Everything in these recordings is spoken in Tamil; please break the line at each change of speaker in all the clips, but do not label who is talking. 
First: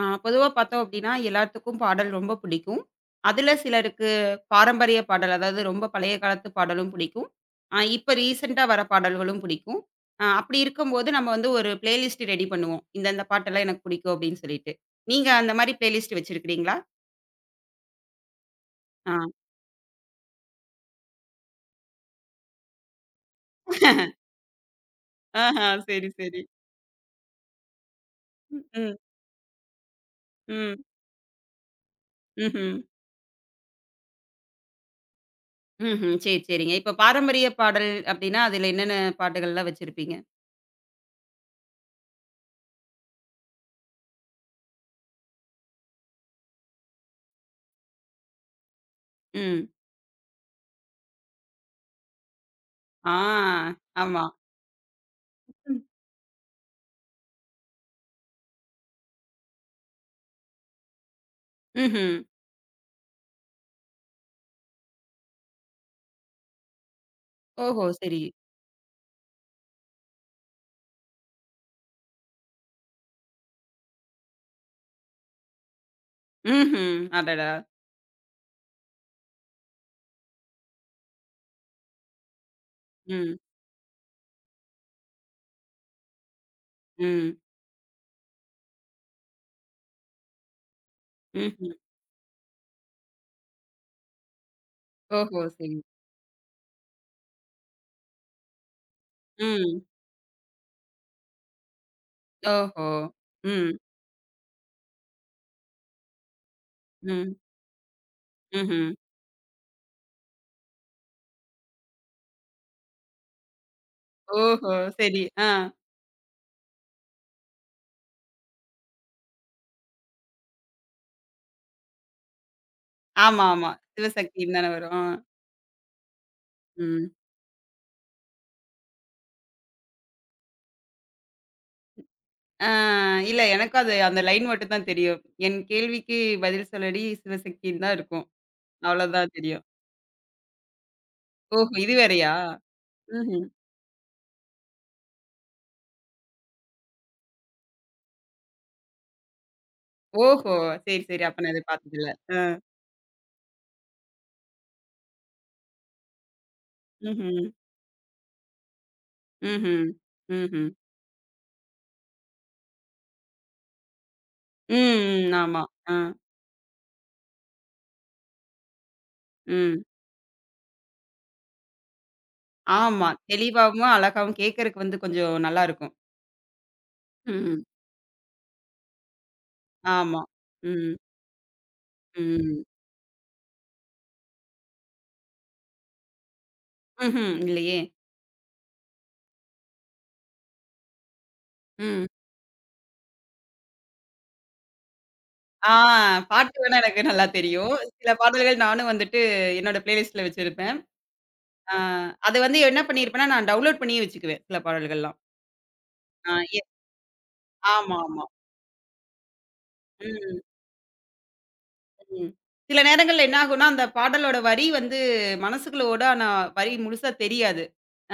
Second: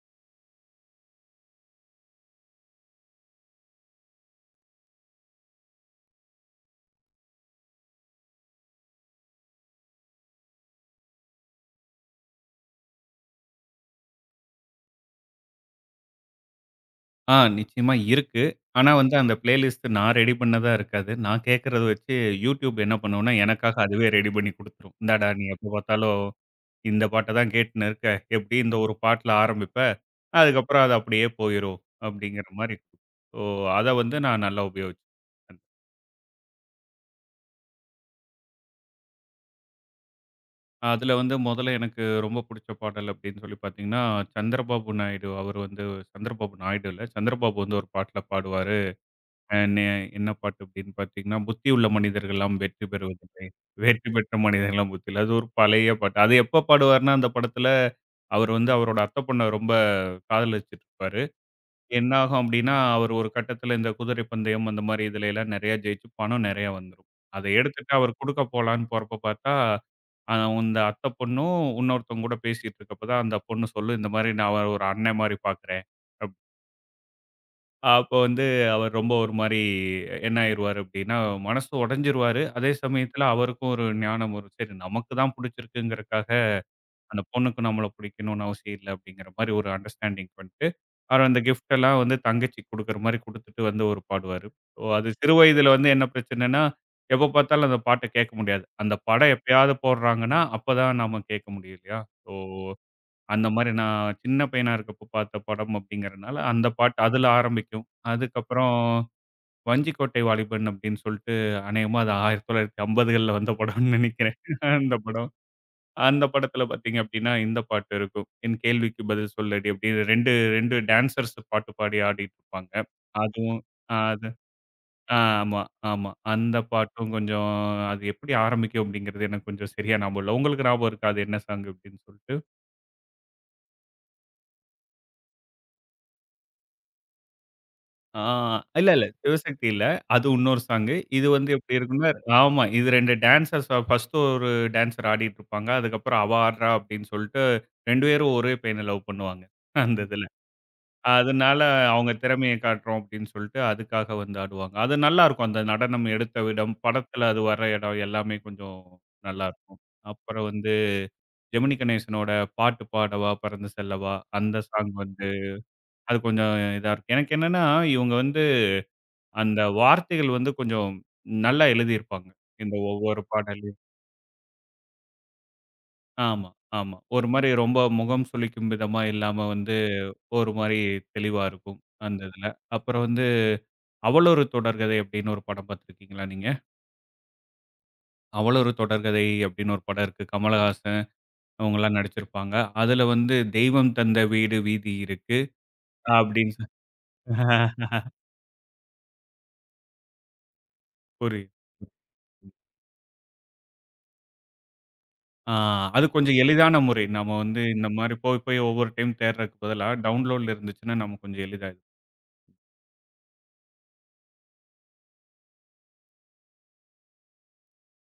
ஆ, பொதுவா பார்த்தோம் அப்டின்னா, எல்லாத்துக்கும் பாடல் ரொம்ப பிடிக்கும். அதுல சிலருக்கு பாரம்பரிய பாடல், அதாவது ரொம்ப பழைய காலத்து பாடலும் பிடிக்கும். இப்ப ரீசென்ட்டா வர பாடல்களும் பிடிக்கும். அப்படி இருக்கும்போது நம்ம வந்து ஒரு பிளேலிஸ்ட் ரெடி பண்ணுவோம். இந்த இந்த பாட்டெல்லாம் எனக்கு பிடிக்கும் அப்படின்னு சொல்லிட்டு. நீங்க அந்த மாரி பிளேலிஸ்ட் வச்சிருக்கிறீங்களா?
நிச்சயமா இருக்கு. ஆனா வந்து
ஆ.
அந்த பிளேலிஸ்ட் நான் ரெடி பண்ணதா இருக்காது. நான் கேட்கிறத வச்சு YouTube என்ன பண்ணும்னா, எனக்காக அதுவே ரெடி பண்ணி குடுத்துரும். இந்தாடா நீ
ஆஹா,
எப்ப
சரி,
பார்த்தாலும்
சரி.
இந்த பாட்ட தான் கேட்டுன்னு இருக்க. எப்படி
ம்,
இந்த ஒரு
ம்,
பாட்டுல ஆரம்பிப்ப, அதுக்கப்புறம் அது அப்படியே போயிரும் அப்படிங்கிற
ம்ஹ்ம்.
மாரி. ஸோ அத வந்து நான் நல்லா உபயோகிச்சேன்.
ம்ஹ்ம். சரி, சரிங்க. இப்ப பாரம்பரிய பாடல் அப்படின்னா, அதுல என்னென்ன பாட்டுகள்லாம் வச்சிருப்பீங்க?
அதுல வந்து முதல்ல எனக்கு ரொம்ப புடிச்ச பாடல் அப்படின்னு சொல்லி பார்த்தீங்கன்னா, சந்திரபாபு நாயுடு அவர் வந்து சந்திரபாபு நாயுடு இல்ல, சந்திரபாபு வந்து ஒரு பாட்டுல பாடுவாரு. அ
ம்.
நெ என்ன பாட்டு அப்படின்னு பார்த்தீங்கன்னா, புத்தி உள்ள மனிதர்கள்லாம் வெற்றி
ஆ,
பெறுவதில்லை. வெற்றி
ஆமா.
பெற்ற மனிதர்கள்லாம் புத்தி இல்ல. அது ஒரு
ம்.
பழைய பாட்டு. அது எப்ப பாடுவாருன்னா, அந்த படத்துல அவர் வந்து அவரோட அத்தை பொண்ண ரொம்ப காதலிச்சுட்டு இருப்பாரு.
ம்ஹ்ம்.
என்னாகும் அப்படின்னா, அவர் ஒரு கட்டத்துல இந்த குதிரை பந்தயம் அந்த மாரி இதுல எல்லாம் நெறைய ஜெயிச்சு பணம் நெறைய வந்துரும். அதை
ஓஹோ!
எடுத்துட்டு அவர்
சரி.
குடுக்க போலான்னு போறப்ப பார்த்தா, அ இந்த அத்தை பொண்ணும், இன்னொருத்தவங்க கூட பேசிட்டு இருக்கப்பதான் அந்த பொண்ணு சொல்லும், "இந்த மாரி நான் அவர ஒரு அண்ணன் மாரி பார்க்கிறேன்."
ம்ஹ்ம். அடடா!
அப்போ வந்து அவர் ரொம்ப ஒரு மாரி என்ன ஆயிருவாரு அப்டின்னா, மனசு உடைஞ்சிருவாரு. அதே சமயத்தில
ம்,
அவருக்கும் ஒரு ஞானம் வரும். சரி நமக்கு தான் புடிச்சிருக்குங்கிறக்காக, அந்த
ம்,
பொண்ணுக்கு நம்மள புடிக்கணும்னு அவசியம் இல்ல அப்டிங்கிற மாரி ஒரு அண்டர்ஸ்டாண்டிங் பண்ணிட்டு, அவர் அந்த
ம்ஹ்ம்.
கிஃப்ட் எல்லாம் வந்து தங்கச்சிக்கு குடுக்குற மாரி குடுத்துட்டு வந்து ஒரு பாடுவாரு. அது சிறு
ஓஹோ! சரி.
வயதில வந்து என்ன பிரச்சனைன்னா, எப்ப பார்த்தாலும் அந்த பாட்ட கேட்க முடியாது. அந்த படம் எப்பயாவது
ம்.
போடுறாங்கன்னா, அப்பதான் நாம கேட்க முடியும் இல்லையா? ஸோ
ஓஹோ!
அந்த மாரி
ம்,
நான் சின்ன பையனா இருக்கப்போ பார்த்த படம் அப்படிங்கிறனால, அந்த பாட்டு அதில
ம்,
ஆரம்பிக்கும். அதுக்கப்புறம்
ம்ஹ்ம்.
வஞ்சிக்கோட்டை வாலிபன் அப்படின்னு சொல்லிட்டு அநேகமா அது 1950கள்ல வந்த படம்னு நெனைக்கிறேன்.
ஓஹோ!
அந்த
சரி.
படம்.
ஆ.
அந்த படத்தில பார்த்தீங்க அப்படின்னா, இந்த பாட்டு இருக்கும். "என் கேள்விக்கு பதில் சொல்லடி" அப்படின்னு 2, 2 டான்சர்ஸ் பாட்டு பாடி ஆடிட்டுருப்பாங்க.
ஆமா,
அதுவும்
ஆமா.
அ அது
சிவசக்தின்னு தானே வரும். ஆ.
ஆ ஆமா, ஆமா. அந்த
ம்.
பாட்டும் கொஞ்சம் அது எப்படி ஆரம்பிக்கும் அப்படிங்கிறது எனக்கு கொஞ்சம் சரியா ஞாபகம் இல்ல. உங்களுக்கு ஞாபகம் இருக்கா? அது என்ன சாங் அப்படின்னு சொல்லிட்டு?
ஆ, இல்ல எனக்கும் அது அந்த லைன் மட்டும் தான் தெரியும். என் கேள்விக்கு பதில் சொல்லடி சிவசக்தின்னு தான்
ஆ
இருக்கும்.
இல்ல, இல்ல.
அவ்வளோதான் தெரியும்.
சிவசக்தி இல்ல. அது இன்னொரு சாங்கு. இது வந்து
ஓஹோ!
எப்படி
இது
இருக்கும்னா
வேறையா?
ஆமா. இது 2
ம்ஹ்ம்.
டான்ஸர்ஸ் ஃபர்ஸ்ட் ஒரு டான்ஸர் ஆடிட்டுருப்பாங்க. அதுக்கப்புறம் அவ ஆடுறா அப்படின்னு சொல்லிட்டு 2 பேரும் ஒரே பையன லவ் பண்ணுவாங்க. அந்த இதுல.
ஓஹோ! சரி, சரி. அப்ப நான்
அதனால
இத பார்த்ததில்ல.
அவங்க
ஆ.
திறமைய காட்டுறோம் அப்படின்னு சொல்லிட்டு அதுக்காக வந்து ஆடுவாங்க. அது நல்லாருக்கும். அந்த நடனம் எடுத்த விடம், படத்துல அது
ம்ஹ்ம்,
வர இடம் எல்லாமே கொஞ்சம் நல்லாருக்கும்.
ம்ஹ்ம்,
அப்புறம்
ம்ஹ்ம்.
வந்து ஜெமினி கணேசனோட "பாட்டு பாடவா பறந்து செல்லவா" அந்த சாங் வந்து
ம், ம். ஆமா. ஆ.
அது கொஞ்சம் இதா இருக்கும். எனக்கு என்னன்னா இவங்க வந்து அந்த
ம்.
வார்த்தைகள் வந்து கொஞ்சம் நல்லா எழுதியிருப்பாங்க. இந்த
ஆமா.
ஒவ்வொரு பாடலையும்.
தெளிவாவும், அழகாவும் கேட்கறக்கு வந்து கொஞ்சம் நல்லாருக்கும்.
ஆமா, ஆமா. ஒரு மாரி
ம்.
ரொம்ப முகம் சுளிக்கும் விதமா இல்லாம வந்து,
ஆமா.
ஒரு மாரி
ம்.
தெளிவா இருக்கும். அந்த இதுல.
ம்.
அப்புறம் வந்து "அவளொரு தொடர்கதை" அப்படின்னு ஒரு படம் பார்த்துருக்கீங்களா நீங்க?
ம்ஹ்ம். இல்லையே!
"அவளொரு தொடர்கதை" அப்படின்னு ஒரு படம் இருக்கு. கமலஹாசன் அவங்கலாம்
ம்.
நடிச்சிருப்பாங்க. அதுல வந்து "தெய்வம் தந்த வீடு வீதி இருக்கு"
ஆ,
அப்படின்னு
பாட்டு வேணா எனக்கு நல்லா தெரியும். சில பாடல்கள் நானும் வந்துட்டு என்னோட பிளேலிஸ்ட்ல வச்சிருப்பேன்.
புரியுது.
ஆ, அது வந்து என்ன பண்ணியிருப்பேன்னா, நான் டவுன்லோட் பண்ணியே வச்சுக்குவேன், சில பாடல்கள்லாம்.
ஆ அது
ஆ,
கொஞ்சம்
எ
எளிதான முறை. நம்ம வந்து இந்த
ஆமா,
மாரி
ஆமா.
போய் போய் ஒவ்வொரு டைம் தேடுறதுக்கு பதிலா,
ம்,
டவுன்லோட்ல இருந்துச்சுன்னா, நம்ம கொஞ்சம் எளிதா
ம். சில நேரங்கள்ல என்ன ஆகும்னா, அந்த பாடலோட வரி வந்து மனசுக்குள்ள ஓடும். ஆனா வரி முழுசா தெரியாது.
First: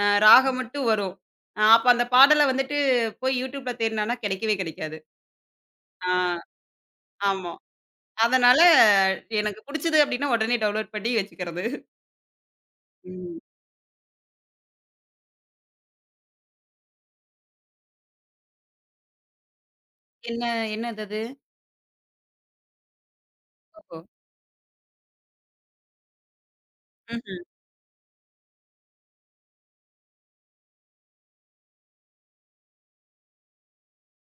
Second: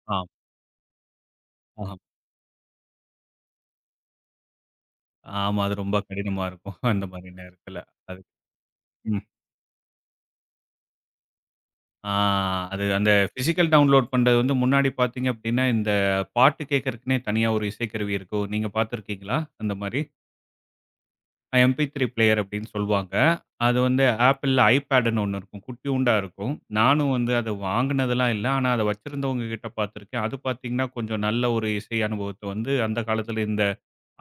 ஆம்,
ராகம் மட்டும் வரும். அப்ப
ஆம்.
அந்த பாடல வந்துட்டு போய் YouTubeல தேடுனேன்னா, கிடைக்கவே கிடைக்காது.
ஆமா. அது ரொம்ப
ஆ,
கடினமா இருக்கும். அந்த மாரி
ஆமா.
நேரத்துல. அது
அதனால
ம்.
எனக்கு புடிச்சது அப்டின்னா உடனே டவுன்லோட் பண்ணி வச்சுக்கிறது.
ஆ அது அந்த
ம்.
பிசிக்கல் டவுன்லோட் பண்றது வந்து முன்னாடி பார்த்தீங்க அப்டின்னா, இந்த பாட்டு கேட்கறக்குன்னே தனியா ஒரு இசைக்கருவி இருக்கும். நீங்க பார்த்துருக்கீங்களா? அந்த மாரி.
என்ன என்னது அது?
MP3 பிளேயர் அப்டின்னு சொல்லுவாங்க. அது
ஓஹோ!
வந்து Appleல iPadன்னு ஒண்ணு இருக்கும். குட்டியூண்டா இருக்கும். நானும் வந்து
ம்ஹ்ம்.
அத வாங்குனதெல்லாம் இல்ல. ஆனா, அத வச்சிருந்தவங்க கிட்ட பார்த்துருக்கேன். அது பார்த்தீங்கன்னா, கொஞ்சம் நல்ல ஒரு இசை அனுபவத்த வந்து அந்த காலத்துல இந்த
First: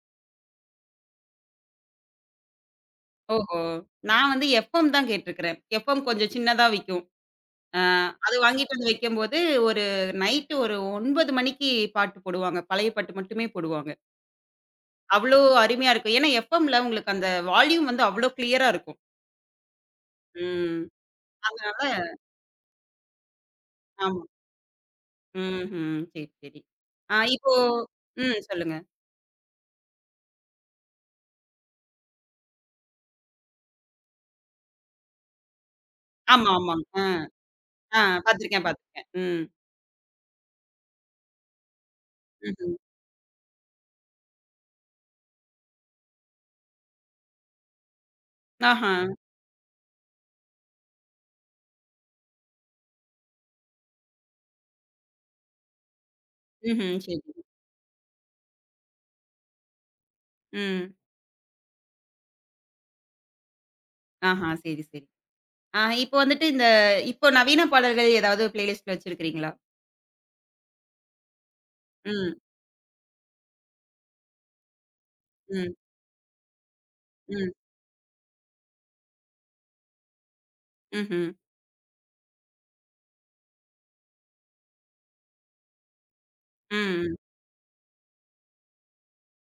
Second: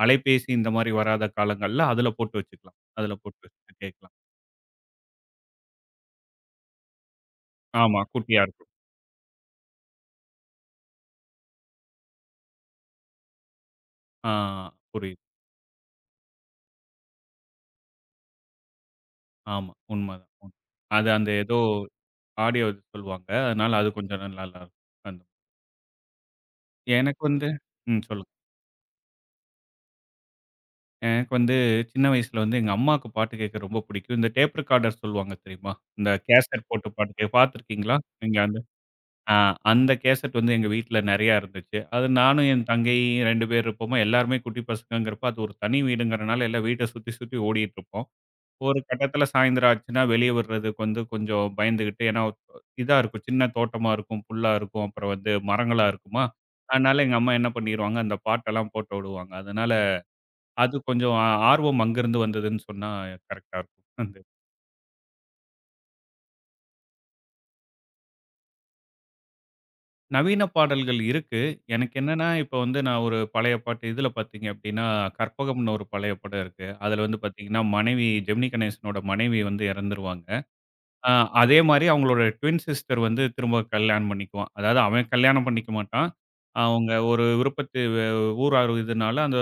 அலைபேசி இந்த மாரி வராத காலங்கள்ல அதுல போட்டு வச்சுக்கலாம். அதுல போட்டு
ஓஹோ!
வச்சுட்டு கேட்கலாம்.
நான் வந்து எஃப்எம் தான் கேட்டுருக்கிறேன். எஃப்எம் கொஞ்சம் சின்னதா விக்கும். அ
ஆமா.
அது
குட்டியா இருக்கும்.
வாங்கிட்டு வந்து வைக்கும்போது, ஒரு நைட்டு ஒரு 9 மணிக்கு பாட்டு போடுவாங்க. பழைய பாட்டு மட்டுமே போடுவாங்க.
ஆ புரியுது.
அவ்ளோ அருமையா இருக்கும். ஏன்னா எஃப்எம்ல உங்களுக்கு அந்த வால்யூம் வந்து அவ்ளோ கிளியரா இருக்கும்.
ஆமா. உண்மதான்.
ம்.
அது அந்த ஏதோ
அதனால
ஆடியோ இது சொல்லுவாங்க. அதனால அது கொஞ்சம்
ஆமா.
நல்லாருக்கும். அந்த
ம்ஹ்ம். சரி, சரி. ஆ,
எனக்கு வந்து
இப்போ
ம். சொல்லுங்க.
ம். சொல்லுங்க.
எனக்கு வந்து சின்ன வயசுல வந்து எங்க அம்மாக்கு பாட்டு கேட்க ரொம்ப பிடிக்கும். இந்த டேப் ரெக்கார்டர் சொல்லுவாங்க தெரியுமா? இந்த
ஆமா,
கேசெட்
ஆமாங்க.
போட்டு
ஆ.
பாட்டு பார்த்துருக்கீங்களா?
ஆ,
நீங்க அந்த
பார்த்துருக்கேன், பார்த்துருக்கேன்.
ஆ
ம்.
அந்த கேசெட் வந்து எங்க வீட்ல நெறையா இருந்துச்சு. அது நானும் என்
ம்ஹ்ம்.
தங்கையும் 2 பேர் இருப்போமா, எல்லாருமே குட்டி பசங்கங்கிறப்ப அது ஒரு தனி வீடுங்கிறனால எல்லாம் வீட்ட சுத்தி, சுத்தி ஓடிட்டு இருப்போம். ஒரு
ஆஹா.
கட்டத்துல சாயந்தரம் ஆச்சுன்னா, வெளிய விடுறதுக்கு வந்து கொஞ்சம் பயந்துகிட்டு, ஏன்னா இதா இருக்கும். சின்ன தோட்டமா இருக்கும், புல்லா இருக்கும். அப்புறம் வந்து மரங்களா இருக்குமா,
ம்ஹ்ம்.
அதனால எங்க அம்மா
சரி.
என்ன பண்ணிருவாங்க, அந்த பாட்டெல்லாம் போட்டு விடுவாங்க. அதனால அது
ம்.
கொஞ்சம் ஆர்வம் அங்கருந்து வந்ததுன்னு சொன்னா கரெக்ட்டா இருக்கும். அந்த
ஆஹா. சரி, சரி. ஆ, இப்போ வந்துட்டு இப்போ நவீன பாடல்கள் ஏதாவது பிளேலிஸ்ட்ல வச்சிருக்கிறீங்களா?
நவீன பாடல்கள் இருக்கு. எனக்கு என்னன்னா,
ம்.
இப்ப வந்து நான் ஒரு பழைய பாட்டு இதுல பார்த்தீங்க அப்டின்னா, கற்பகம்னு
ம்.
ஒரு பழைய படம் இருக்கு. அதுல வந்து
ம்.
பார்த்தீங்கன்னா, மனைவி ஜெமினி கணேசனோட மனைவி வந்து இறந்துருவாங்க. ஆ
ம்ஹ்ம்.
அதே மாரி அவங்களோட ட்வின் சிஸ்டர் வந்து திரும்ப கல்யாணம் பண்ணிக்குவான். அதாவது அவன் கல்யாணம் பண்ணிக்க மாட்டான். அவங்க
ம்.
ஒரு விருப்பத்து ஊரார் இதுனால அந்த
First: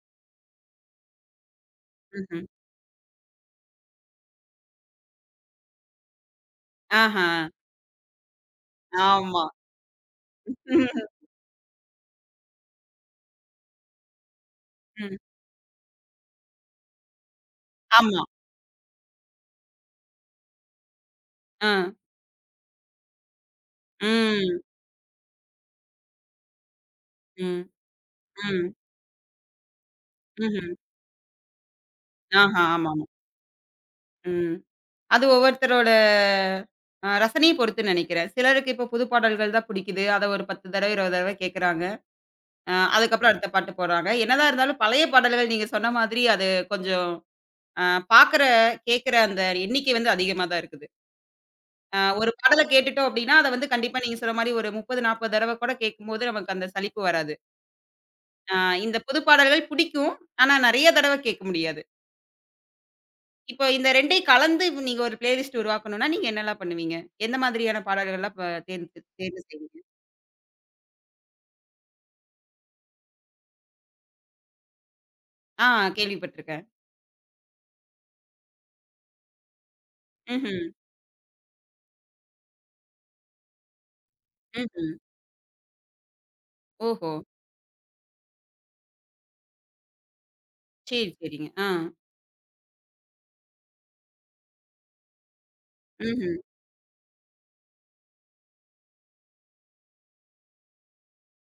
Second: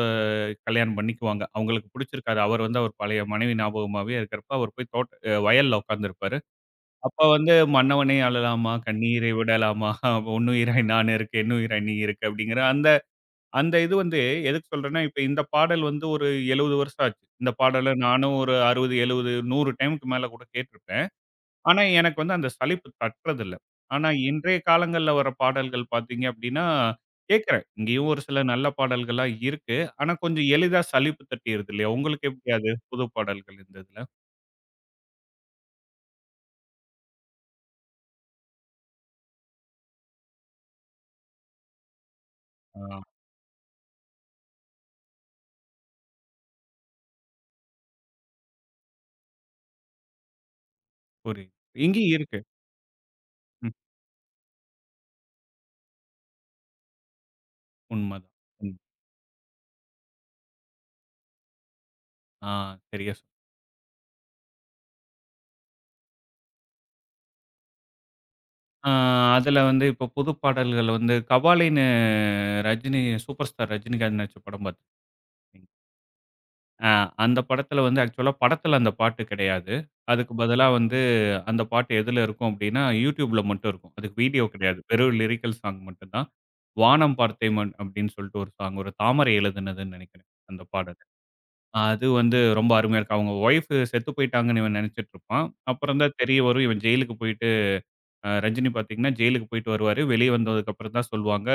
கல்யாணம் பண்ணிக்குவாங்க. அவங்களுக்கு பிடிச்சிருக்காது.
ம்ஹ்ம்.
அவர் வந்து அவர் பழைய மனைவி ஞாபகமாவே இருக்கிறப்ப, அவர் போய் தோட்ட வயல்ல உட்கார்ந்திருப்பாரு. அப்ப
ஆஹா.
வந்து "மன்னவனே அழலாமா, கண்ணீரை
ஆமா.
விடலாமா, உன்னுயிராய் நான் இருக்க, என்னுயிராய் நீ இருக்க" அப்படிங்கிற அந்த அந்த இது வந்து எதுக்கு சொல்றேன்னா,
ம்.
இப்ப இந்த பாடல் வந்து ஒரு 70 வருஷம் ஆச்சு. இந்த பாடல
ஆமா.
நானும் ஒரு 60, 70, 100 டைமுக்கு மேல கூட கேட்டிருப்பேன்.
ஆ.
ஆனா, எனக்கு வந்து அந்த சலிப்பு தட்டுறதில்ல. ஆனா, இன்றைய
ம்.
காலங்கள்ல வர பாடல்கள் பார்த்தீங்க அப்படின்னா,
ம்.
கேட்கிறேன். இங்கேயும் ஒரு சில நல்ல
ம்.
பாடல்கள்லாம் இருக்கு. ஆனா, கொஞ்சம்
ம்ஹ்ம்.
எளிதா சலிப்பு தட்டிருது இல்லையா? உங்களுக்கு எப்படி
ஆஹா.
அது
ஆமாமா.
புது பாடல்கள் இந்த இதுல?
ம். அது ஒவ்வொருத்தரோட ரசனைய பொறுத்துன்னு நெனைக்கிறேன். சிலருக்கு இப்போ புது பாடல்கள் தான் புடிக்குது. அத ஒரு 10 தடவ, 20 தடவ கேட்கறாங்க.
ஆ
அதுக்கப்புறம் அடுத்த பாட்டு போடுறாங்க. என்னதான் இருந்தாலும் பழைய பாடல்கள் நீங்க சொன்ன மாதிரி அது கொஞ்சம் அ பார்க்குற, கேட்குற அந்த எண்ணிக்கை வந்து அதிகமா தான் இருக்குது.
புரியுது. இங்கேயும்
ஒரு
இருக்கு.
பாடல கேட்டுட்டோம் அப்டின்னா, அத வந்து
ம்.
கண்டிப்பா நீங்க சொன்ன மாரி ஒரு 30, 40 தடவ கூட கேட்கும்போது நமக்கு அந்த சலிப்பு வராது.
உண்மதான்.
அ
ம்.
இந்த புது பாடல்கள் பிடிக்கும். ஆனா நெறைய தடவ கேட்க முடியாது.
ஆ சரியா சொன்
இப்போ இந்த 2யும் கலந்து இப்ப நீங்க ஒரு பிளேலிஸ்ட் உருவாக்கணும்னா, நீங்க என்னலாம் பண்ணுவீங்க? எந்த மாதிரியான பாடல்கள்லாம்
ஆ
தேர்ந்து தேர்வு
அதுல
செய்வீங்க?
வந்து இப்போ புது பாடல்கள் வந்து கபாலின்னு ரஜினி சூப்பர் ஸ்டார் ரஜினிகாந்த் நடிச்ச படம் பார்த்துருக்கீங்களா?
ஆ, கேள்விப்பட்டுருக்கேன்.
அ அந்த படத்துல வந்து ஆக்சுவலா படத்துல அந்த பாட்டு கிடையாது. அதுக்கு
ம்ஹ்ம்.
பதிலா வந்து அந்த பாட்டு எதுல இருக்கும் அப்டின்னா, YouTubeல மட்டும் இருக்கும். அதுக்கு வீடியோ கிடையாது.
ம்ஹ்ம்.
வெறும் லிரிக்கல் சாங் மட்டும் தான்.
ஓஹோ!
"வானம் பார்த்தேமன்" அப்டின்னு சொல்லிட்டு ஒரு சாங் ஒரு தாமரை எழுதுனதுன்னு நெனைக்கிறேன் அந்த பாடல்.
சரி, சரிங்க. ஆ.
அது வந்து ரொம்ப அருமையா இருக்கும். அவங்க ஒய்ஃப் செத்து போயிட்டாங்கன்னு இவன் நெனச்சிட்டு இருப்பான். அப்புறம் தான்
ம்ஹ்ம்.
தெரிய வரும் இவன் ஜெயிலுக்கு போயிட்டு ரஜினி பார்த்தீங்கன்னா, ஜெயிலுக்கு போயிட்டு வருவாரு. வெளிய வந்ததுக்கப்புறம் தான் சொல்லுவாங்க,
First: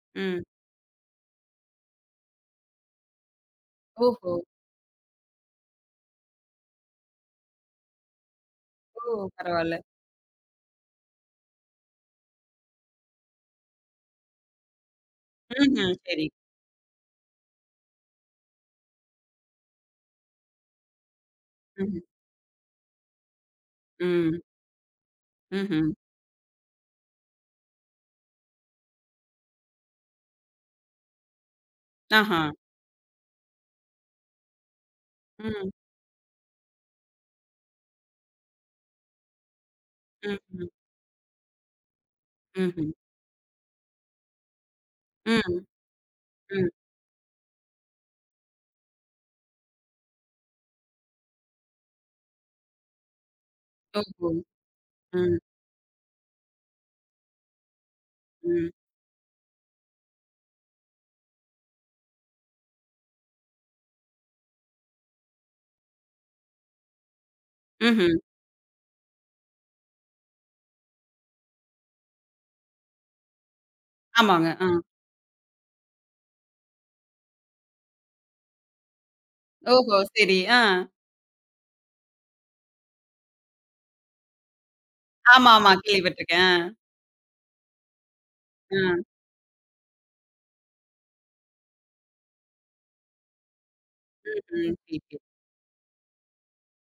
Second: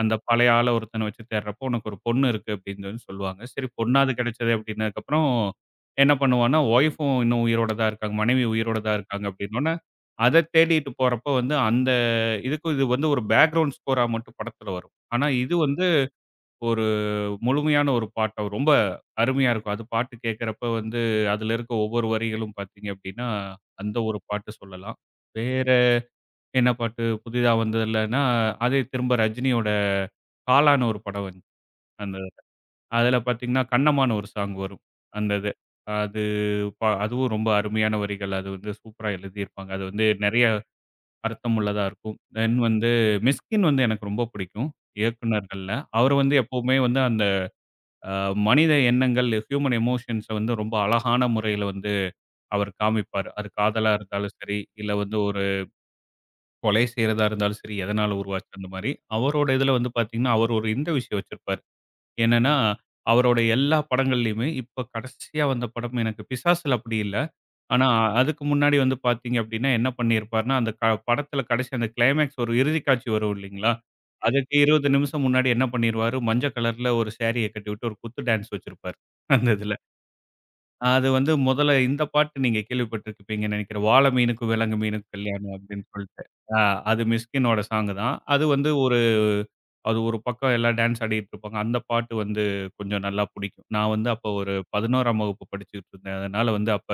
அந்த
ம்.
பழைய ஆள ஒருத்தன வச்சு தேடுறப்போ, "உனக்கு ஒரு பொண்ணு இருக்கு" அப்படின்னு சொல்லி சொல்லுவாங்க. சரி பொண்ணாவது
ஓஹோ!
கிடைச்சதே அப்படின்னதுக்கப்புறம், என்ன பண்ணுவான்னா, ஒய்ஃபும் இன்னும் உயிரோட தான் இருக்காங்க. மனைவி உயிரோட தான்
ஓ!
இருக்காங்க அப்படின்னோன,
பரவால்ல.
அத தேடிட்டு போறப்போ வந்து அந்த இதுக்கும் இது வந்து ஒரு பேக்கிரவுண்ட் ஸ்கோரா மட்டும் படத்துல வரும். ஆனா இது வந்து
ம்ஹ்ம். சரி.
ஒரு முழுமையான ஒரு பாட்டா ரொம்ப அருமையா இருக்கும். அது பாட்டு கேட்கறப்ப வந்து, அதுல இருக்க
ம்ஹ்ம்.
ஒவ்வொரு வரிகளும் பார்த்தீங்க அப்படின்னா, அந்த ஒரு
ம்.
பாட்டு சொல்லலாம். வேற
ம்ஹ்ம்.
என்ன பாட்டு புதிதா வந்ததுலன்னா, அதே திரும்ப ரஜினியோட காலான்னு ஒரு படம் வந்துச்சு. அந்த
ஆஹா.
அதுல பார்த்தீங்கன்னா, கண்ணம்மான்னு ஒரு சாங் வரும். அந்த இது.
ம்.
அது அதுவும் ரொம்ப அருமையான வரிகள். அது வந்து சூப்பரா எழுதியிருப்பாங்க. அது வந்து நெறைய
ம்ஹ்ம்.
அர்த்தம் உள்ளதா இருக்கும். தென் வந்து
ம்ஹ்ம்.
மிஸ்கின் வந்து எனக்கு ரொம்ப பிடிக்கும்.
ம்.
இயக்குனர்கள்ல. அவர் வந்து
ம்.
எப்பவுமே வந்து அந்த அ மனித எண்ணங்கள், ஹியூமன் எமோஷன்ஸ வந்து ரொம்ப அழகான முறையில வந்து அவர் காமிப்பாரு. அது காதலா
ஓஹோ!
இருந்தாலும் சரி, இல்ல வந்து
ம்.
ஒரு கொலை செய்றதா இருந்தாலும் சரி, எதனால உருவாச்சு அந்த
ம்.
மாரி. அவரோட இதுல வந்து பார்த்தீங்கன்னா, அவர் ஒரு இந்த விஷயம் வச்சிருப்பாரு. என்னன்னா, அவரோட எல்லா படங்கள்லயுமே இப்ப கடைசியா வந்த படம் எனக்கு பிசாசுல அப்படி இல்ல. ஆனா
ம்ஹ்ம்.
அதுக்கு முன்னாடி வந்து பார்த்தீங்க அப்படின்னா, என்ன பண்ணியிருப்பாருன்னா, அந்த படத்துல கடைசி அந்த கிளைமேக்ஸ் ஒரு இறுதி காட்சி வரும் இல்லைங்களா?
ஆமாங்க.
அதுக்கு
ஆ.
20 நிமிஷம் முன்னாடி என்ன பண்ணிருவாரு, மஞ்ச கலர்ல ஒரு சாரிய கட்டிவிட்டு ஒரு குத்து டான்ஸ் வச்சிருப்பாரு. அந்த இதுல.
ஓஹோ! சரி. ஆ.
அது வந்து முதல்ல இந்த பாட்டு நீங்க கேள்விப்பட்டிருப்பீங்கன்னு நினைக்கிறேன். "வாழ மீனுக்கும், விலங்கு மீனுக்கும்
ஆமா,
கல்யாணம்"
ஆமா.
அப்படின்னு சொல்லிட்டு. அ
கேள்விப்பட்டுருக்கேன்.
அது மிஸ்கினோட சாங் தான். அது வந்து ஒரு
ஆ.
அது ஒரு பக்கம் எல்லாம் டான்ஸ் ஆடிட்டு இருப்பாங்க. அந்த பாட்டு வந்து கொஞ்சம் நல்லா புடிக்கும். நான் வந்து
ம்ஹ்ம்.
அப்போ ஒரு
சரி, சரி.
11ஆம் வகுப்பு படிச்சுட்டு இருந்தேன். அதனால வந்து அப்ப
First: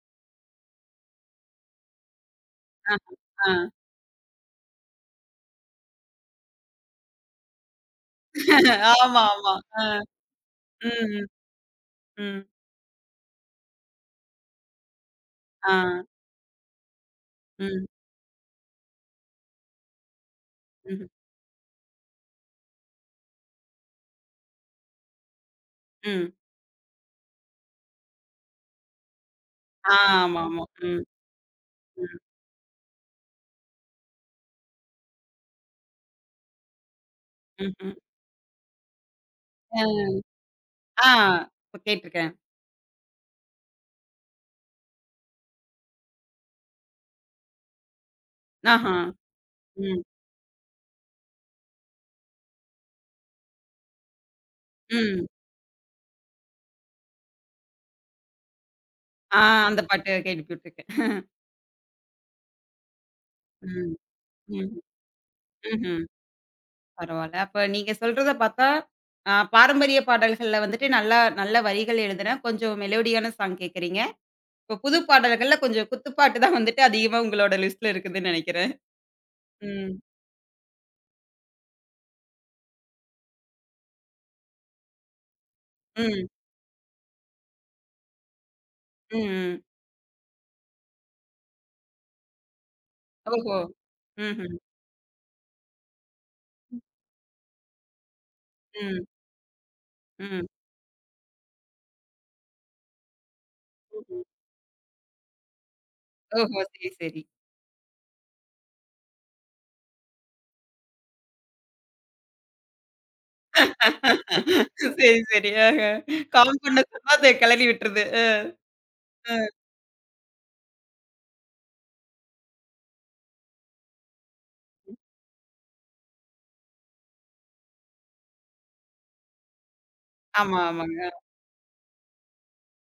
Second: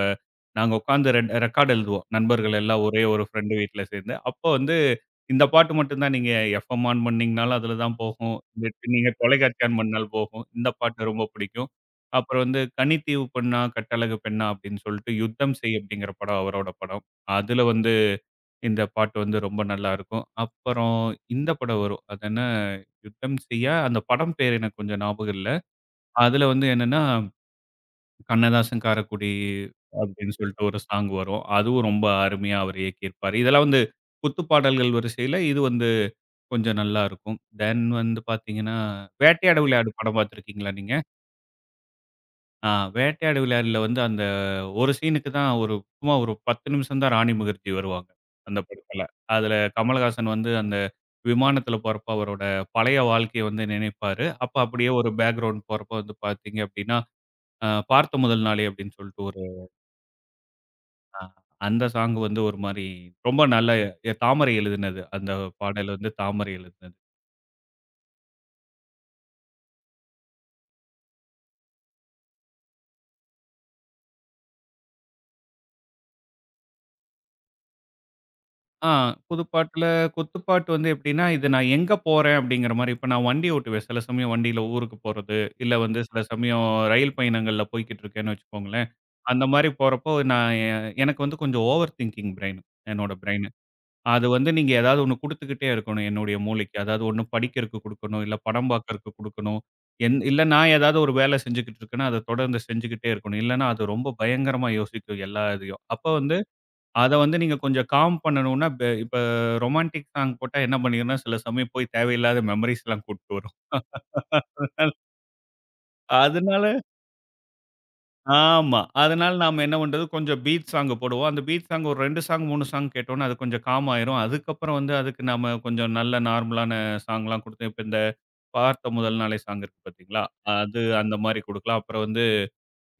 நாங்க உட்கார்ந்து ரெக்கார்ட் எழுதுவோம். நண்பர்கள் எல்லாம் ஒரே
ஆஹா.
ஒரு
ஆ.
ஃப்ரெண்டு வீட்ல சேர்ந்து. அப்போ வந்து இந்த பாட்டு மட்டும் தான் நீங்க எஃப்எம் ஆன் பண்ணீங்கனாலும் அதில தான் போகும். இந்த நீங்க
ஆமா, ஆமா.
தொலைக்காட்சி ஆன்
அ.
பண்ணாலும் போகும். இந்த பாட்டு ரொம்ப
ம்.
பிடிக்கும். அப்புறம்
ம்.
வந்து "கனித்தீவு பெண்ணா கட்டழகு பெண்ணா" அப்படின்னு சொல்லிட்டு "யுத்தம்
ஆ.
செய்" அப்படிங்கிற படம் அவரோட படம். அதில
ம்.
வந்து இந்த பாட்டு வந்து ரொம்ப நல்லாயிருக்கும். அப்புறம்
ம்ஹ்ம்.
இந்த படம் வரும். அது என்ன "யுத்தம் செய்யா" அந்த படம் பேர் எனக்கு கொஞ்சம் ஞாபகம் இல்ல.
ம்.
அதில வந்து என்னன்னா "கண்ணதாசன் காரக்குடி"
ஆ.
அப்படின்னு
ஆமாமா.
சொல்லிட்டு ஒரு
ம்.
சாங் வரும். அதுவும் ரொம்ப
ம்.
அருமையா அவர் இயக்கியிருப்பாரு. இதெல்லாம் வந்து குத்து பாடல்கள் வரிசையில இது வந்து கொஞ்சம் நல்லா இருக்கும். தென்
ம்ஹ்ம்.
வந்து பார்த்தீங்கன்னா, வேட்டையாடு
அ.
விளையாடு படம் பார்த்துருக்கீங்களா நீங்க?
ஆ. இப்ப கேட்டுருக்கேன்.
ஆ வேட்டையாடு விளையாடுல வந்து அந்த ஒரு சீனுக்கு தான் ஒரு சும்மா ஒரு 10 நிமிஷம் தான் ராணி முகர்ஜி வருவாங்க, அந்த
ஆஹா.
படத்துல. அதுல
ம்.
கமலஹாசன் வந்து அந்த விமானத்துல போறப்ப அவரோட பழைய வாழ்க்கைய வந்து நினைப்பாரு. அப்ப அப்படியே ஒரு
ம்.
பேக்கிரவுண்ட் போறப்ப வந்து பார்த்தீங்க அப்படின்னா, "பார்த்த முதல் நாளே" அப்படின்னு சொல்லிட்டு
ஆ,
ஒரு
அந்த பாட்டு கேள்விப்பட்டுருக்கேன்.
அ அந்த சாங் வந்து ஒரு மாரி ரொம்ப நல்ல
ம்.
தாமரை
ம்.
எழுதினது. அந்த பாடல்
ம்ஹ்ம்.
வந்து தாமரை எழுதினது.
பரவால்ல. அப்ப நீங்க சொல்றத பார்த்தா, பாரம்பரிய பாடல்கள்ல வந்துட்டு நல்லா நல்ல வரிகள் எழுதுன, கொஞ்சம் மெலோடியான சாங் கேட்கறீங்க. இப்ப புது பாடல்கள்ல கொஞ்சம் குத்துப்பாட்டு தான் வந்துட்டு அதிகமா உங்களோட லிஸ்ட்ல இருக்குதுன்னு நெனைக்கிறேன்.
ஆ குதுப்பாட்டுல
ம்.
குத்துப்பாட்டு வந்து எப்படின்னா, இது நான் எங்க போறேன் அப்படிங்கிற மாரி, இப்ப நான் வண்டி ஓட்டுவேன். சில சமயம் வண்டியில ஊருக்கு போறது, இல்ல வந்து சில
ம்.
சமயம் ரயில் பயணங்கள்ல போய்க்கிட்டு இருக்கேன்னு வச்சுக்கோங்களேன்.
ம்.
அந்த
ம்.
மாரி போறப்போ நான் எ எனக்கு வந்து கொஞ்சம் ஓவர் திங்கிங் பிரெயின் என்னோட பிரெயின்.
ஓஹோ!
அது வந்து
ம்ஹ்ம்.
நீங்க ஏதாவது ஒண்ணு குடுத்துக்கிட்டே இருக்கணும் என்னுடைய மூளைக்கு. அதாவது ஒண்ணு படிக்கிறக்கு குடுக்கணும், இல்ல படம்
ம்.
பார்க்கறக்கு குடுக்கணும். என் இல்ல
ம்.
நான் ஏதாவது ஒரு வேலை செஞ்சுக்கிட்டு இருக்கேன்னா, அத தொடர்ந்து செஞ்சுக்கிட்டே இருக்கணும். இல்லன்னா அது ரொம்ப
ம்ஹ்ம்.
பயங்கரமா யோசிக்கும் எல்லா இதையும். அப்ப வந்து
ஓஹோ! சரி,
அத
சரி.
வந்து நீங்க கொஞ்சம் காம் பண்ணணும்னா, இப்ப இப்ப ரொமான்டிக் சாங் போட்டா என்ன பண்ணிரும்னா, சில சமயம் போய் தேவையில்லாத மெமரீஸ்லாம் கூட்டிட்டு வரும்.
சரி, சரி. ஆஹ. காம்
அதனால
பண்ண சொன்னா அத கெளறி விட்டுருது. அ,
ஆமா. அதனால
அ.
நாம என்ன பண்றது, கொஞ்சம் பீட் சாங் போடுவோம். அந்த பீட் சாங் ஒரு 2 சாங், 3 சாங் கேட்டோம்னா, அது கொஞ்சம் காம் ஆயிரும். அதுக்கப்புறம் வந்து அதுக்கு நாம கொஞ்சம் நல்ல நார்மலான சாங்லாம் குடுத்து, இப்ப இந்த பார்த்த முதல் நாளே சாங் இருக்கு பார்த்தீங்களா?
ஆமா,
அது
ஆமாங்க.
அந்த மாரி குடுக்கலாம். அப்புறம் வந்து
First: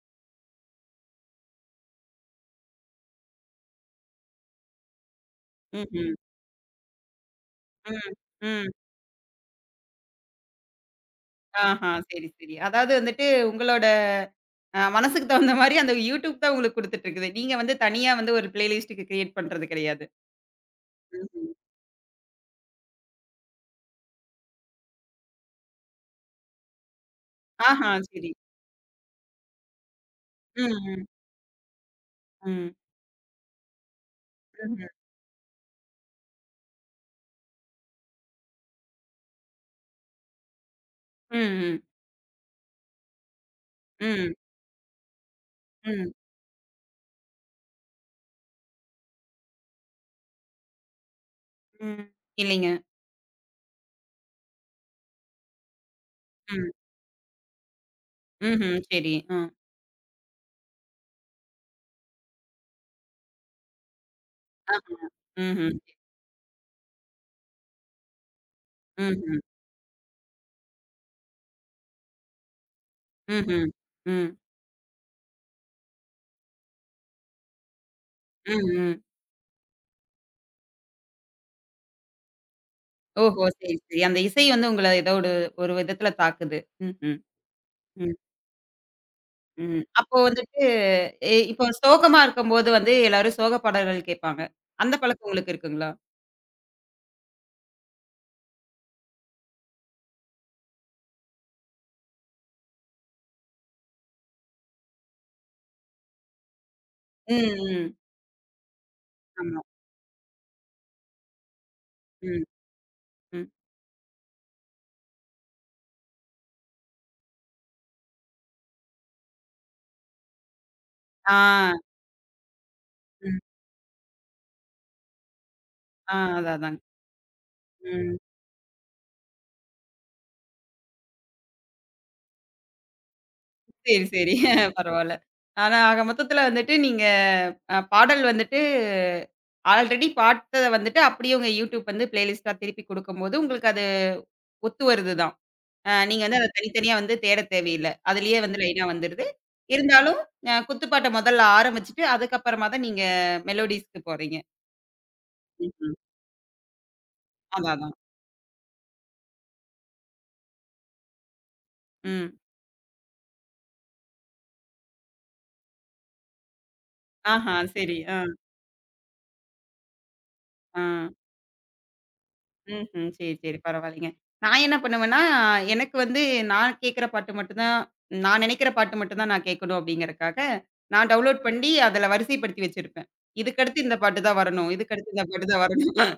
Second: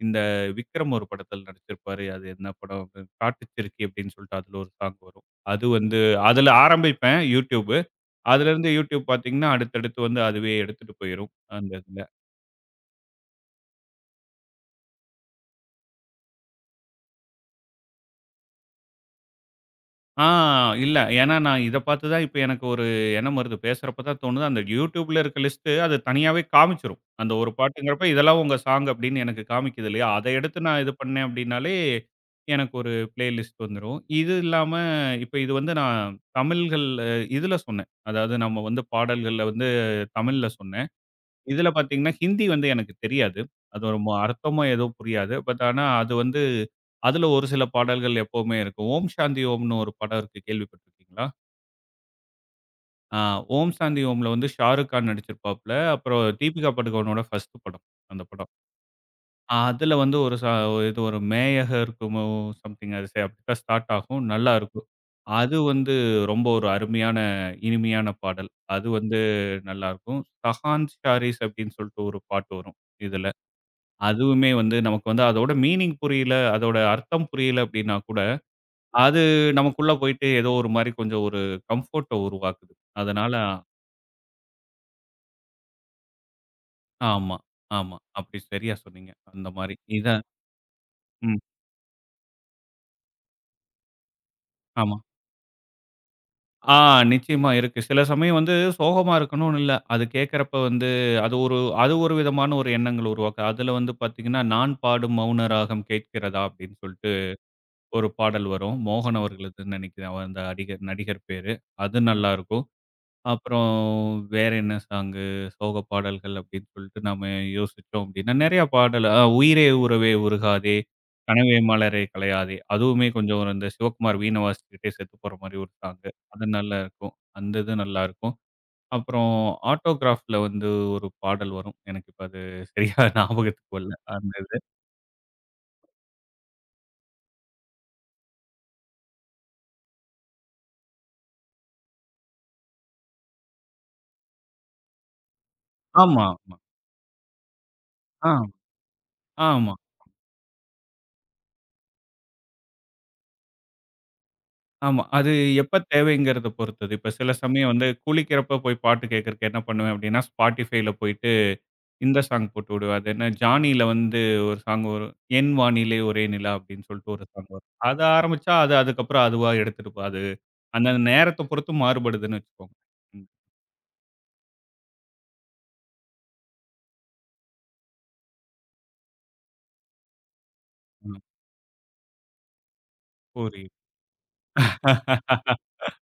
இந்த விக்ரம் ஒரு படத்துல நடிச்சிருப்பாரு. அது என்ன படம்? காட்டுச்சிருக்கி அப்படின்னு சொல்லிட்டு அதுல ஒரு சாங் வரும். அது வந்து
ம்ஹ்ம்.
அதுல ஆரம்பிப்பேன், YouTube.
ம். ம். ம்.
அதுலேருந்து YouTube பார்த்தீங்கன்னா, அடுத்தடுத்து வந்து அதுவே எடுத்துட்டு போயிரும். அந்த
ஆஹா.
இதுல.
சரி, சரி. அதாவது வந்துட்டு உங்களோட மனசுக்கு தகுந்த மாரி அந்த யூடியூப் தான் உங்களுக்கு குடுத்துட்டு இருக்குது. நீங்க வந்து தனியா வந்து ஒரு பிளேலிஸ்ட்டுக்கு கிரியேட் பண்றது கிடையாது.
ஆ இல்ல. ஏன்னா
ம்ஹ்ம்.
நான் இத பார்த்து தான் இப்ப எனக்கு ஒரு எண்ணம் வருது. பேசுறப்ப தான் தோணுது. அந்த YouTubeல இருக்க லிஸ்ட் அது தனியாவே காமிச்சுரும். அந்த ஒரு
ஆஹா!
பாட்டுங்கிறப்ப
சரி.
இதெல்லாம் உங்க சாங் அப்படின்னு எனக்கு காமிக்குது இல்லையா? அத எடுத்து
ம்,
நான் இது
ம்,
பண்ணேன் அப்படின்னாலே, எனக்கு
ம்,
ஒரு பிளேலிஸ்ட் வந்துரும். இது இல்லாம
ம்ஹ்ம்.
இப்ப இது வந்து நான் தமிழ்கள் இதுல சொன்னேன். அதாவது நம்ம வந்து பாடல்கள்ல வந்து தமிழ்ல சொன்னேன்.
ம்,
இதுல
ம்,
பார்த்தீங்கன்னா, ஹிந்தி வந்து எனக்கு தெரியாது. அது ஒரு
ம்,
அர்த்தமோ ஏதோ புரியாது. பட் ஆனா அது
ம்,
வந்து அதுல ஒரு சில பாடல்கள் எப்பவுமே இருக்கும். ஓம் சாந்தி ஓம்னு ஒரு படம் இருக்கு கேள்விப்பட்டிருக்கீங்களா?
ம். இல்லைங்க.
ஆ ஓம் சாந்தி ஓம்ல வந்து ஷாருக் கான் நடிச்சிருப்பாப்ல. அப்புறம்
ம்,
தீபிகா படுகோனோட ஃபர்ஸ்ட் படம் அந்த படம்.
ம்ஹ்ம். சரி. அ.
அதுல வந்து ஒரு சா இது ஒரு மேயக இருக்குமோ சம்திங் அது அப்படித்தான் ஸ்டார்ட் ஆகும். நல்லா இருக்கும்.
ஆஹா.
அது
ம்ஹ்ம்.
வந்து ரொம்ப ஒரு அருமையான, இனிமையான பாடல். அது வந்து
ம்ஹ்ம்.
நல்லாருக்கும். "சஹான் ஷாரிஸ்" அப்படின்னு சொல்லிட்டு ஒரு பாட்டு வரும் இதுல.
ம்ஹ்ம். ம்,
அதுவுமே வந்து நமக்கு வந்து அதோட மீனிங் புரியல, அதோட அர்த்தம் புரியல அப்படின்னா கூட,
ம், ம்.
அது நமக்குள்ள போயிட்டு ஏதோ ஒரு மாரி கொஞ்சம் ஒரு கம்ஃபோர்ட்ட உருவாக்குது. அதனால
ஓஹோ! சரி, சரி. அந்த இசை வந்து உங்கள ஏதோ ஒரு ஒரு விதத்துல தாக்குது. ம்ஹ்ம்.
ஆமா, ஆமா.
ம், ம்.
அப்படி சரியா சொன்னீங்க. அந்த மாரி.
ம். அப்போ
இதான்
வந்துட்டு
ம்.
இப்போ சோகமா இருக்கும்போது வந்து எல்லாரும் சோக பாடல்கள் கேட்பாங்க. அந்த
ஆமா.
பழக்கம் உங்களுக்கு இருக்குங்களா?
ஆ நிச்சயமா இருக்கு. சில சமயம் வந்து சோகமா இருக்கணும்னு இல்ல. அது கேட்கறப்ப வந்து அது ஒரு அது ஒரு விதமான ஒரு எண்ணங்கள் உருவாக்கும். அதுல வந்து பார்த்தீங்கன்னா, "நான் பாடும் மௌன ராகம் கேட்கிறதா" அப்படின்னு சொல்லிட்டு
ம், ம்.
ஒரு பாடல் வரும். மோகன்
ஆமா.
அவர்களதுன்னு நினைக்கிறேன். அவர் அந்த அடிகர் நடிகர் பேரு. அது
ம்,
நல்லாருக்கும்.
ம்.
அப்புறம் வேற என்ன சாங்கு? சோக பாடல்கள் அப்படின்னு சொல்லிட்டு நம்ம யோசிச்சோம் அப்படின்னா, நெறைய பாடல் "உயிரே உறவே உருகாதே, கனவே
ஆ,
மலரே கலையாதே" அதுவுமே கொஞ்சம்
ம்.
ஒரு இந்த சிவகுமார் வீணை வாசிச்சுக்கிட்டே செத்து போற மாரி ஒரு சாங்கு.
ஆ,
அது
அதான், அதாங்க.
நல்லாருக்கும். அந்த இது
ம்.
நல்லாருக்கும். அப்புறம் ஆட்டோகிராஃப்ல வந்து ஒரு பாடல் வரும். எனக்கு இப்ப அது சரியா ஞாபகத்துக்கு வரல.
சரி,
அந்த
சரி.
இது.
பரவால்ல. ஆனா ஆக மொத்தத்துல வந்துட்டு நீங்க பாடல் வந்துட்டு ஆல்ரெடி பாட்டத வந்துட்டு அப்படியே உங்க YouTube வந்து பிளேலிஸ்ட்டா திருப்பி குடுக்கும்போது, உங்களுக்கு அது ஒத்து வருது தான். நீங்க
ஆமா,
வந்து அத
ஆமா.
தனித்தனியா வந்து தேடத் தேவையில்ல.
ஆ,
அதிலேயே வந்து லைனா வந்துருது.
ஆமா,
இருந்தாலும் குத்துப்பாட்ட முதல்ல ஆரம்பிச்சுட்டு, அதுக்கப்புறமா தான் நீங்க மெலோடிஸ்க்கு போறீங்க.
ஆமா. அது எப்ப
ம்ஹ்ம்.
தேவைங்கிறத பொறுத்தது. இப்ப சில சமயம்
அதான்,
வந்து
அதான்.
குளிக்கிறப்ப போய் பாட்டு கேட்கறக்கு என்ன பண்ணுவேன் அப்படின்னா, Spotifyல போயிட்டு இந்த
ம்.
சாங் போட்டுவுடு. அது என்ன ஜானியில வந்து ஒரு சாங் வரும். "என் வானிலே ஒரே நிலா" அப்படின்னு சொல்லிட்டு ஒரு சாங்
ஆஹா,
வரும்.
சரி.
அத
ஆ,
ஆரம்பிச்சா அது அதுக்கப்புறம் அதுவா எடுத்துட்டு போ அது
ஆ.
அந்த நேரத்த பொறுத்து மாறுபடுதுன்னு வச்சுக்கோங்க.
ம்ஹ்ம்.
ம்,
சரி, சரி. பரவாயில்லைங்க. நான் என்ன பண்ணுவேன்னா, எனக்கு வந்து நான் கேட்கிற பாட்டு மட்டும் தான் நான் நினைக்கிற பாட்டு மட்டும் தான் நான் கேட்கணும் அப்படிங்கிறக்காக, நான்
ம்.
டவுன்லோட் பண்ணி அதில வரிசைப்படுத்தி வச்சிருப்பேன்.
புரியுது.
இதுக்கடுத்து இந்த பாட்டு தான் வரணும். இதுக்கடுத்து இந்த பாட்டு தான் வரணும்.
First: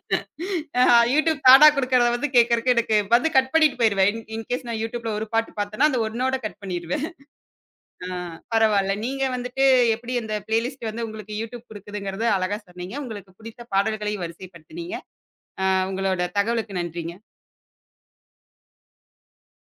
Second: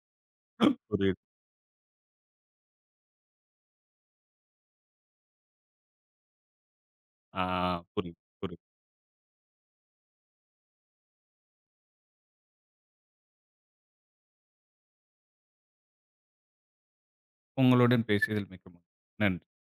அ
புரியுது.
யூடியூப் தானா குடுக்கறத வந்து கேட்கறக்கு எனக்கு வந்து கட் பண்ணிட்டு போயிருவேன். இன்கேஸ் நான் யூடியூப்ல ஒரு பாட்டு பார்த்தேன்னா, அந்த ஒண்ணோட கட் பண்ணிருவேன்.
ஆ
ஆ,
புரியுது, புரியுது.
பரவால்ல. நீங்க வந்துட்டு எப்படி இந்த பிளேலிஸ்ட் வந்து உங்களுக்கு யூடியூப் குடுக்குதுங்கிறத அழகா சொன்னீங்க. உங்களுக்கு பிடித்த பாடல்களையும் வரிசைப்படுத்தினீங்க. உங்களோட தகவலுக்கு நன்றிங்க.
உங்களுடன் பேசியதில் மிக்க மகிழ்ச்சி. நன்றி.